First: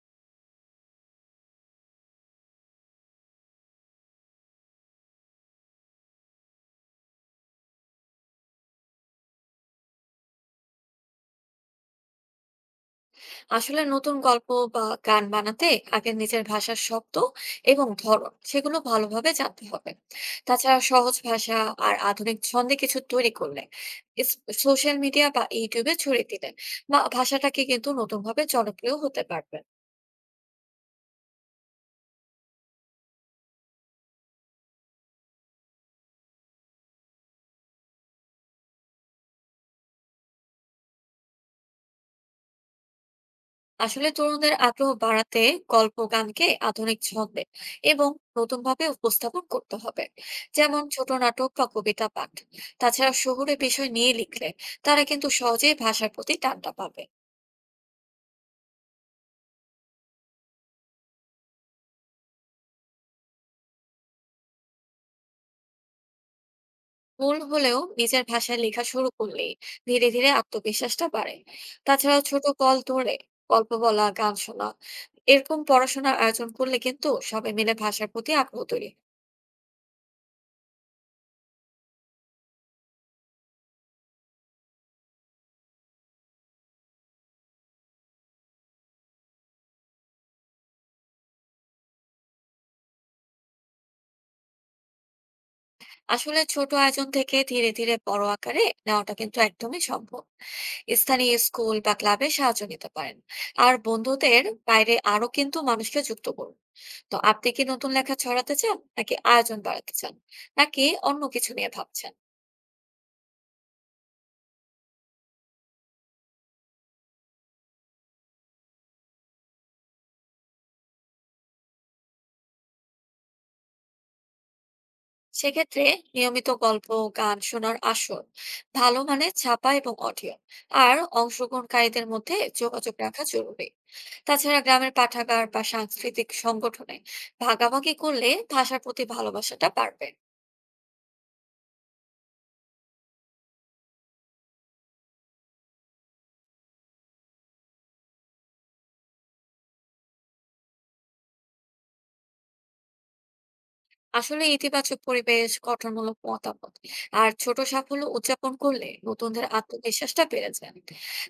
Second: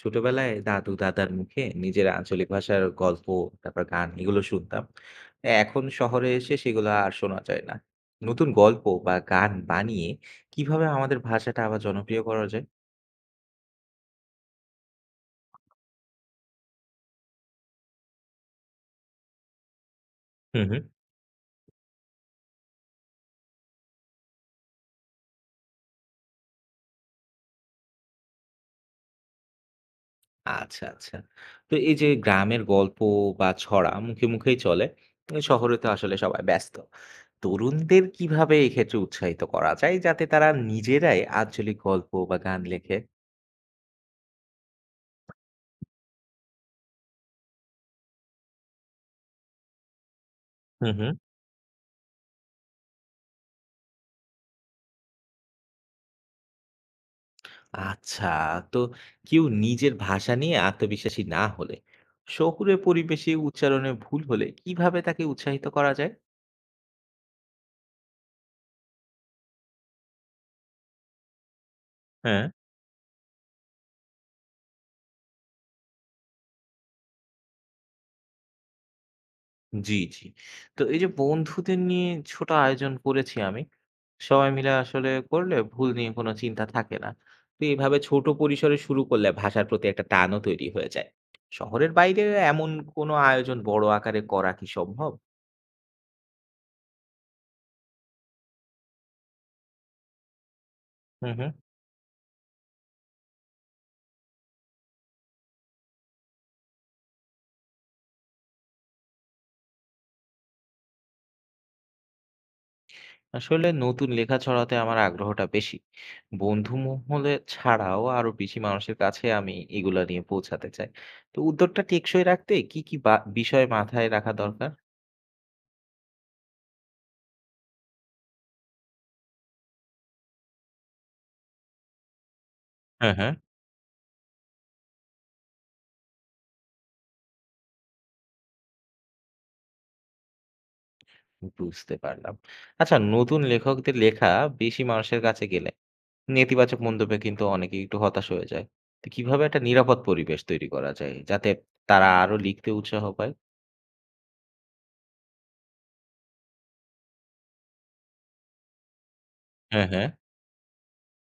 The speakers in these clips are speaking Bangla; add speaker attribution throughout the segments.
Speaker 1: ছোটবেলায় দাদু দাদার মুখে নিজের আঞ্চলিক ভাষার গল্প তারপর গান এগুলো শুনতাম। এখন শহরে এসে সেগুলো আর শোনা যায় না। নতুন গল্প বা গান বানিয়ে কিভাবে আমাদের ভাষাটা আবার জনপ্রিয় করা যায়?
Speaker 2: আসলে নতুন গল্প বা গান বানাতে আগে নিজের ভাষার শব্দ এবং ধরন সেগুলো ভালোভাবে জানতে হবে।
Speaker 1: হুম
Speaker 2: তাছাড়া
Speaker 1: হুম
Speaker 2: সহজ ভাষা আর আধুনিক ছন্দে কিছু তৈরি করলে, সোশ্যাল মিডিয়া বা ইউটিউবে ছড়িয়ে দিলে বা ভাষাটাকে কিন্তু নতুন ভাবে জনপ্রিয় হতে পারবে।
Speaker 1: আচ্ছা আচ্ছা। তো এই যে গ্রামের গল্প বা ছড়া মুখে মুখেই চলে, এ শহরে তো আসলে সবাই ব্যস্ত। তরুণদের কিভাবে এক্ষেত্রে উৎসাহিত করা যায় যাতে তারা নিজেরাই আঞ্চলিক গল্প বা গান লেখে?
Speaker 2: আসলে তরুণদের আগ্রহ বাড়াতে গল্প গানকে আধুনিক ছন্দে এবং নতুন ভাবে উপস্থাপন করতে হবে, যেমন
Speaker 1: হুম
Speaker 2: ছোট
Speaker 1: হুম
Speaker 2: নাটক বা কবিতা পাঠ। তাছাড়া শহুরে বিষয় নিয়ে লিখলে তারা কিন্তু সহজেই ভাষার প্রতি টানটা পাবে।
Speaker 1: আচ্ছা, তো কেউ নিজের ভাষা নিয়ে আত্মবিশ্বাসী না হলে, শহুরে পরিবেশে উচ্চারণে ভুল হলে কিভাবে তাকে উৎসাহিত করা যায়?
Speaker 2: ভুল হলেও নিজের ভাষায় লেখা শুরু করলেই ধীরে ধীরে আত্মবিশ্বাসটা বাড়ে। তাছাড়া
Speaker 1: হ্যাঁ।
Speaker 2: ছোট কল ধরে গল্প বলা, গান শোনা, এরকম পড়াশোনার আয়োজন করলে কিন্তু সবাই মিলে ভাষার প্রতি আগ্রহ তৈরি হয়।
Speaker 1: জি, জি। তো এই যে বন্ধুদের নিয়ে ছোট আয়োজন করেছি আমি। সবাই মিলে আসলে করলে ভুল নিয়ে কোনো চিন্তা থাকে না। তো এভাবে ছোট পরিসরে শুরু করলে ভাষার প্রতি একটা টানও তৈরি হয়ে যায়। শহরের বাইরে এমন কোনো আয়োজন বড় আকারে করা কি সম্ভব?
Speaker 2: আসলে ছোট আয়োজন থেকে ধীরে ধীরে বড় আকারে নেওয়াটা কিন্তু একদমই সম্ভব।
Speaker 1: হুম
Speaker 2: স্থানীয়
Speaker 1: হুম
Speaker 2: স্কুল বা ক্লাবে সাহায্য নিতে পারেন। আর বন্ধুদের বাইরে আরো কিন্তু মানুষকে যুক্ত করুন। তো আপনি কি নতুন লেখা ছড়াতে চান, নাকি আয়োজন বাড়াতে চান, নাকি অন্য কিছু নিয়ে ভাবছেন?
Speaker 1: আসলে নতুন লেখা ছড়াতে আমার আগ্রহটা বেশি। বন্ধু মহলে ছাড়াও আরো বেশি মানুষের কাছে আমি এগুলা নিয়ে পৌঁছাতে চাই। তো উদ্যোগটা টেকসই রাখতে কি, কি বা বিষয় মাথায় রাখা দরকার?
Speaker 2: সেক্ষেত্রে নিয়মিত গল্প গান শোনার আসর, ভালো মানের ছাপা এবং অডিও, আর অংশগ্রহণকারীদের মধ্যে যোগাযোগ
Speaker 1: হ্যাঁ,
Speaker 2: রাখা
Speaker 1: হ্যাঁ।
Speaker 2: জরুরি। তাছাড়া গ্রামের পাঠাগার বা সাংস্কৃতিক সংগঠনে ভাগাভাগি করলে ভাষার প্রতি ভালোবাসাটা বাড়বে।
Speaker 1: বুঝতে পারলাম। আচ্ছা, নতুন লেখকদের লেখা বেশি মানুষের কাছে গেলে নেতিবাচক মন্তব্যে কিন্তু অনেকেই একটু হতাশ হয়ে যায়। তো কিভাবে একটা নিরাপদ পরিবেশ তৈরি করা যায় যাতে তারা আরো লিখতে উৎসাহ পায়?
Speaker 2: আসলে ইতিবাচক পরিবেশ, গঠনমূলক মতামত আর ছোট সাফল্য উদযাপন করলে নতুনদের
Speaker 1: হ্যাঁ, হ্যাঁ।
Speaker 2: আত্মবিশ্বাসটা বেড়ে যায়।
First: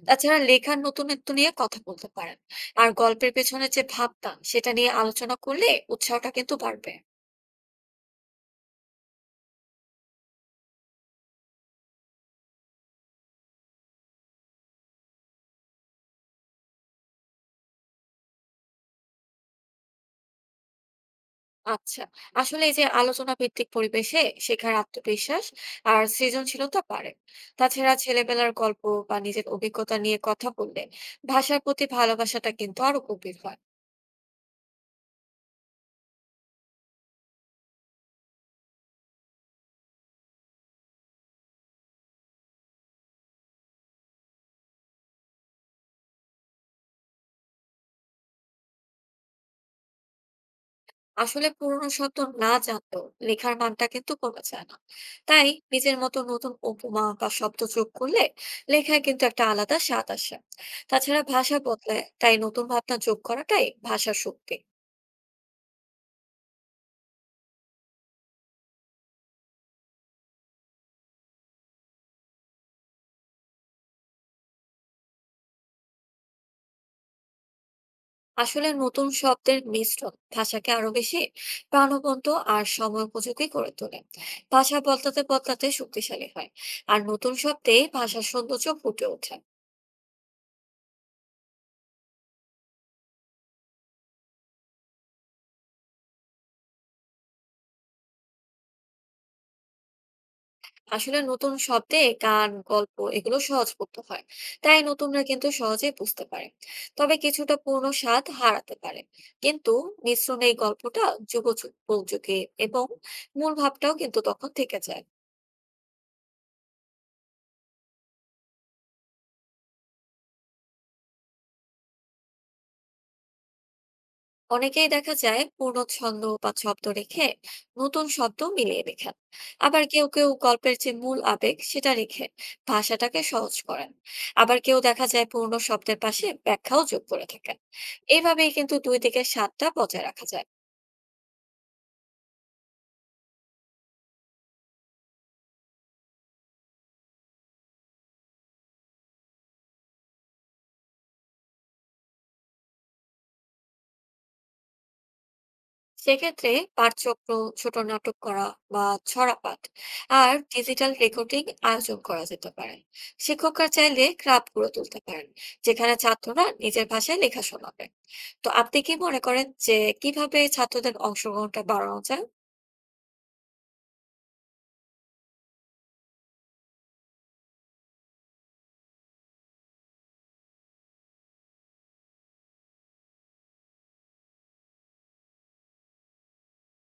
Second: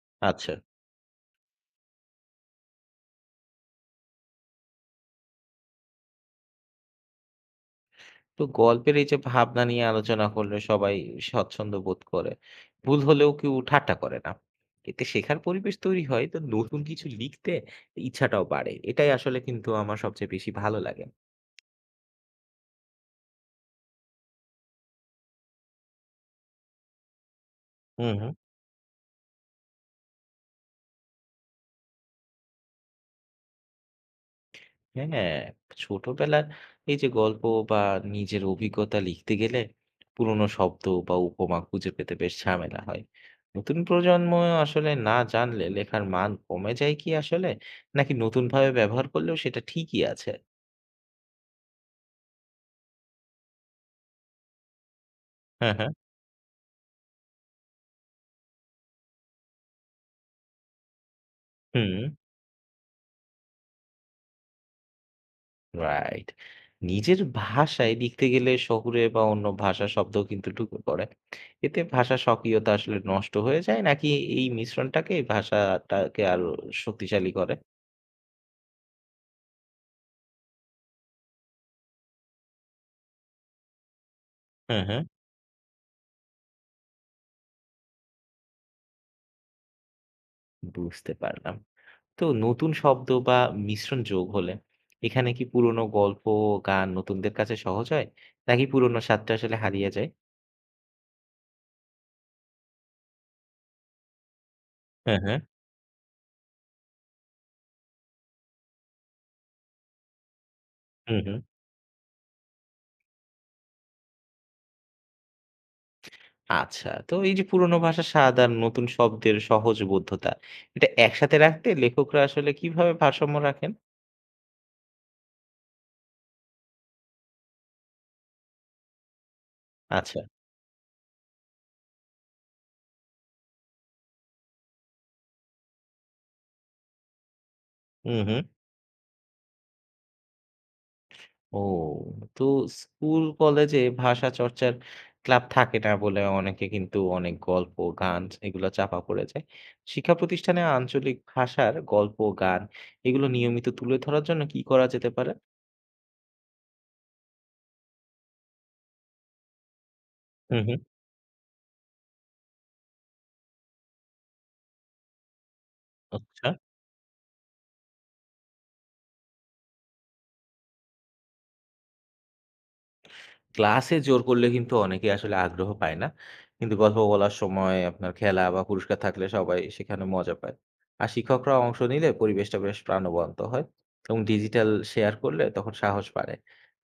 Speaker 2: তাছাড়া
Speaker 1: আচ্ছা।
Speaker 2: লেখার নতুনত্ব নিয়ে কথা বলতে পারেন। আর গল্পের পেছনে যে ভাবনা সেটা নিয়ে আলোচনা করলে উৎসাহটা কিন্তু বাড়বে।
Speaker 1: তো গল্পের এই যে ভাবনা নিয়ে আলোচনা করলে সবাই স্বচ্ছন্দ্য বোধ করে। ভুল হলেও কেউ ঠাট্টা করে না। এতে শেখার পরিবেশ তৈরি হয়। তো নতুন কিছু লিখতে ইচ্ছাটাও বাড়ে। এটাই আসলে কিন্তু আমার সবচেয়ে বেশি ভালো লাগে।
Speaker 2: আচ্ছা, আসলে এই যে আলোচনা ভিত্তিক পরিবেশে শেখার আত্মবিশ্বাস আর সৃজনশীলতা বাড়ে। তাছাড়া
Speaker 1: হুম, হুম।
Speaker 2: ছেলেবেলার গল্প বা নিজের অভিজ্ঞতা নিয়ে কথা বললে ভাষার প্রতি ভালোবাসাটা কিন্তু আরো গভীর হয়।
Speaker 1: হ্যাঁ, ছোটবেলার এই যে গল্প বা নিজের অভিজ্ঞতা লিখতে গেলে পুরনো শব্দ বা উপমা খুঁজে পেতে বেশ ঝামেলা হয়। নতুন প্রজন্ম আসলে না জানলে লেখার মান কমে যায় কি আসলে? নাকি নতুনভাবে ব্যবহার করলেও সেটা ঠিকই আছে?
Speaker 2: আসলে পুরনো শব্দ না জানলেও লেখার মানটা কিন্তু কমে যায় না। তাই
Speaker 1: হ্যাঁ, হ্যাঁ।
Speaker 2: নিজের মতো নতুন উপমা বা শব্দ যোগ করলে লেখায় কিন্তু একটা আলাদা স্বাদ আসে। তাছাড়া ভাষা
Speaker 1: হুম,
Speaker 2: বদলায়, তাই নতুন ভাবনা যোগ করাটাই ভাষার শক্তি।
Speaker 1: রাইট। নিজের ভাষায় লিখতে গেলে শহুরে বা অন্য ভাষার শব্দও কিন্তু ঢুকে পড়ে। এতে ভাষার স্বকীয়তা আসলে নষ্ট হয়ে যায় নাকি এই মিশ্রণটাকে এই ভাষাটাকে আরো শক্তিশালী করে?
Speaker 2: আসলে নতুন শব্দের মিশ্রণ ভাষাকে আরো বেশি প্রাণবন্ত আর সময় উপযোগী করে তোলে। ভাষা
Speaker 1: হ্যাঁ, হ্যাঁ।
Speaker 2: বদলাতে বদলাতে শক্তিশালী হয়। আর নতুন শব্দে ভাষার সৌন্দর্য ফুটে ওঠে।
Speaker 1: বুঝতে পারলাম। তো নতুন শব্দ বা মিশ্রণ যোগ হলে এখানে কি পুরনো গল্প, গান নতুনদের কাছে সহজ হয়? নাকি পুরনো স্বাদটা আসলে হারিয়ে যায়?
Speaker 2: আসলে নতুন শব্দে গান গল্প এগুলো সহজবোধ্য হয়, তাই
Speaker 1: হ্যাঁ,
Speaker 2: নতুনরা
Speaker 1: হ্যাঁ।
Speaker 2: কিন্তু সহজেই বুঝতে পারে। তবে কিছুটা পূর্ণ স্বাদ হারাতে পারে, কিন্তু মিশ্রণে এই গল্পটা
Speaker 1: হুম, হুম।
Speaker 2: যুগোপযোগী এবং মূল ভাবটাও কিন্তু তখন থেকে যায়।
Speaker 1: আচ্ছা। তো এই যে পুরোনো ভাষার স্বাদ আর নতুন শব্দের সহজবোধ্যতা, এটা একসাথে রাখতে লেখকরা আসলে কিভাবে ভারসাম্য রাখেন?
Speaker 2: অনেকেই দেখা যায় পূর্ণ ছন্দ বা শব্দ রেখে নতুন শব্দ মিলিয়ে লেখেন। আবার কেউ
Speaker 1: আচ্ছা।
Speaker 2: কেউ গল্পের যে মূল আবেগ সেটা রেখে ভাষাটাকে সহজ করেন। আবার কেউ দেখা যায় পূর্ণ শব্দের পাশে ব্যাখ্যাও যোগ করে থাকেন।
Speaker 1: হুম, হুম।
Speaker 2: এইভাবেই কিন্তু দুই দিকের স্বাদটা বজায় রাখা যায়।
Speaker 1: ও! তো স্কুল, কলেজে ভাষা চর্চার ক্লাব থাকে না বলে অনেকে কিন্তু অনেক গল্প, গান এগুলো চাপা পড়ে যায়। শিক্ষা প্রতিষ্ঠানে আঞ্চলিক ভাষার গল্প, গান এগুলো নিয়মিত তুলে ধরার জন্য কি করা যেতে পারে?
Speaker 2: সেক্ষেত্রে পাঠচক্র, ছোট নাটক করা বা ছড়াপাঠ, আর
Speaker 1: হুম, হুম।
Speaker 2: ডিজিটাল রেকর্ডিং আয়োজন করা যেতে পারে। শিক্ষকরা চাইলে ক্লাব গড়ে তুলতে পারেন, যেখানে ছাত্ররা
Speaker 1: আচ্ছা।
Speaker 2: নিজের ভাষায় লেখা শোনাবে। তো আপনি কি মনে করেন যে কিভাবে ছাত্রদের অংশগ্রহণটা বাড়ানো যায়?
Speaker 1: ক্লাসে জোর করলে কিন্তু অনেকেই আসলে আগ্রহ পায় না। কিন্তু গল্প বলার সময় আপনার খেলা বা পুরস্কার থাকলে সবাই সেখানে মজা পায়। আর শিক্ষকরা অংশ নিলে পরিবেশটা বেশ প্রাণবন্ত হয় এবং ডিজিটাল শেয়ার করলে তখন সাহস বাড়ে।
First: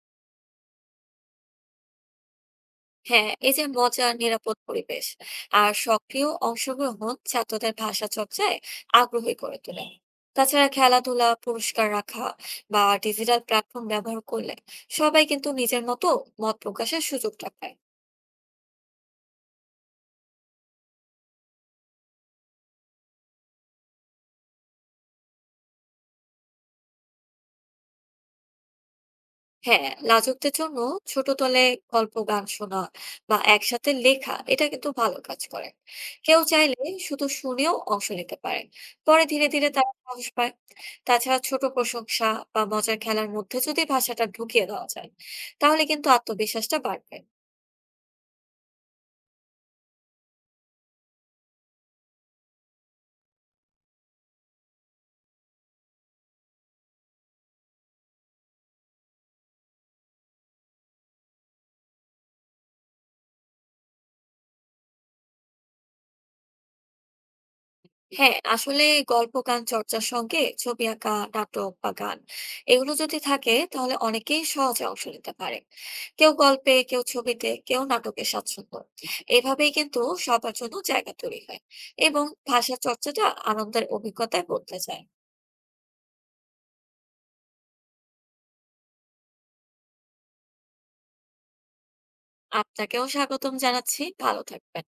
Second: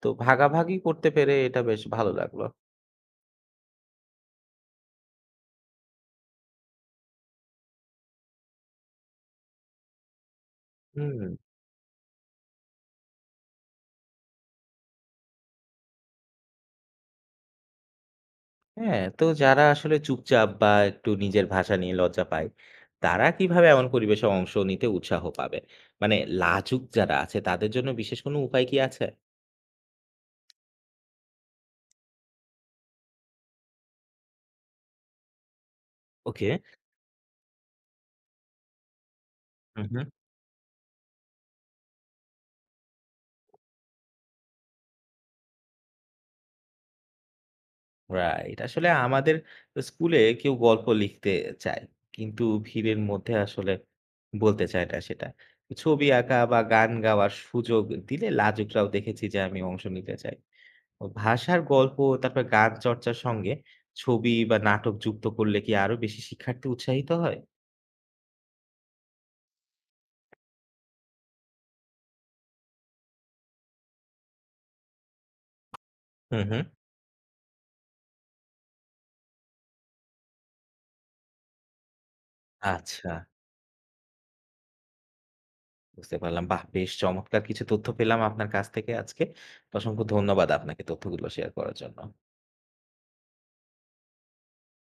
Speaker 1: তো ভাগাভাগি করতে পেরে এটা বেশ ভালো লাগলো।
Speaker 2: হ্যাঁ, এই যে মজা, নিরাপদ পরিবেশ আর সক্রিয় অংশগ্রহণ ছাত্রদের ভাষা চর্চায় আগ্রহী করে তোলে। তাছাড়া
Speaker 1: হুম।
Speaker 2: খেলাধুলা, পুরস্কার রাখা বা ডিজিটাল প্ল্যাটফর্ম ব্যবহার করলে সবাই কিন্তু নিজের মতো মত প্রকাশের সুযোগটা পায়।
Speaker 1: হ্যাঁ, তো যারা আসলে চুপচাপ বা একটু নিজের ভাষা নিয়ে লজ্জা পায়, তারা কিভাবে এমন পরিবেশে অংশ নিতে উৎসাহ পাবে? মানে লাজুক যারা আছে তাদের জন্য বিশেষ কোনো উপায় কি আছে?
Speaker 2: হ্যাঁ, লাজুকদের জন্য ছোট দলে গল্প গান শোনা বা একসাথে লেখা, এটা কিন্তু ভালো কাজ করে। কেউ
Speaker 1: ওকে।
Speaker 2: চাইলে শুধু শুনেও অংশ নিতে পারে। পরে ধীরে ধীরে তারা সাহস পায়। তাছাড়া ছোট প্রশংসা বা মজার খেলার মধ্যে যদি ভাষাটা ঢুকিয়ে দেওয়া যায়, তাহলে কিন্তু আত্মবিশ্বাসটা বাড়বে।
Speaker 1: রাইট। আসলে আমাদের স্কুলে কেউ গল্প লিখতে চায়। কিন্তু ভিড়ের মধ্যে আসলে বলতে চায় না সেটা। ছবি আঁকা বা গান গাওয়ার সুযোগ দিলে লাজুকরাও দেখেছি যে আমি অংশ নিতে চাই। ও ভাষার গল্প তারপর গান চর্চার সঙ্গে ছবি বা নাটক যুক্ত করলে কি আরো বেশি শিক্ষার্থী উৎসাহিত হয়?
Speaker 2: হ্যাঁ আসলে গল্প গান চর্চার সঙ্গে ছবি আঁকা, নাটক বা গান, এগুলো যদি থাকে তাহলে অনেকেই সহজে অংশ নিতে পারে। কেউ
Speaker 1: হুম হুম
Speaker 2: গল্পে, কেউ ছবিতে, কেউ নাটকে স্বাচ্ছন্দ্য। এভাবেই কিন্তু সবার জন্য জায়গা তৈরি হয় এবং ভাষা
Speaker 1: আচ্ছা,
Speaker 2: চর্চাটা আনন্দের অভিজ্ঞতায় বদলে যায়।
Speaker 1: বুঝতে পারলাম। বাহ! বেশ চমৎকার কিছু তথ্য পেলাম আপনার কাছ থেকে আজকে। অসংখ্য ধন্যবাদ আপনাকে তথ্যগুলো শেয়ার করার জন্য।
Speaker 2: আপনাকেও স্বাগতম জানাচ্ছি, ভালো থাকবেন।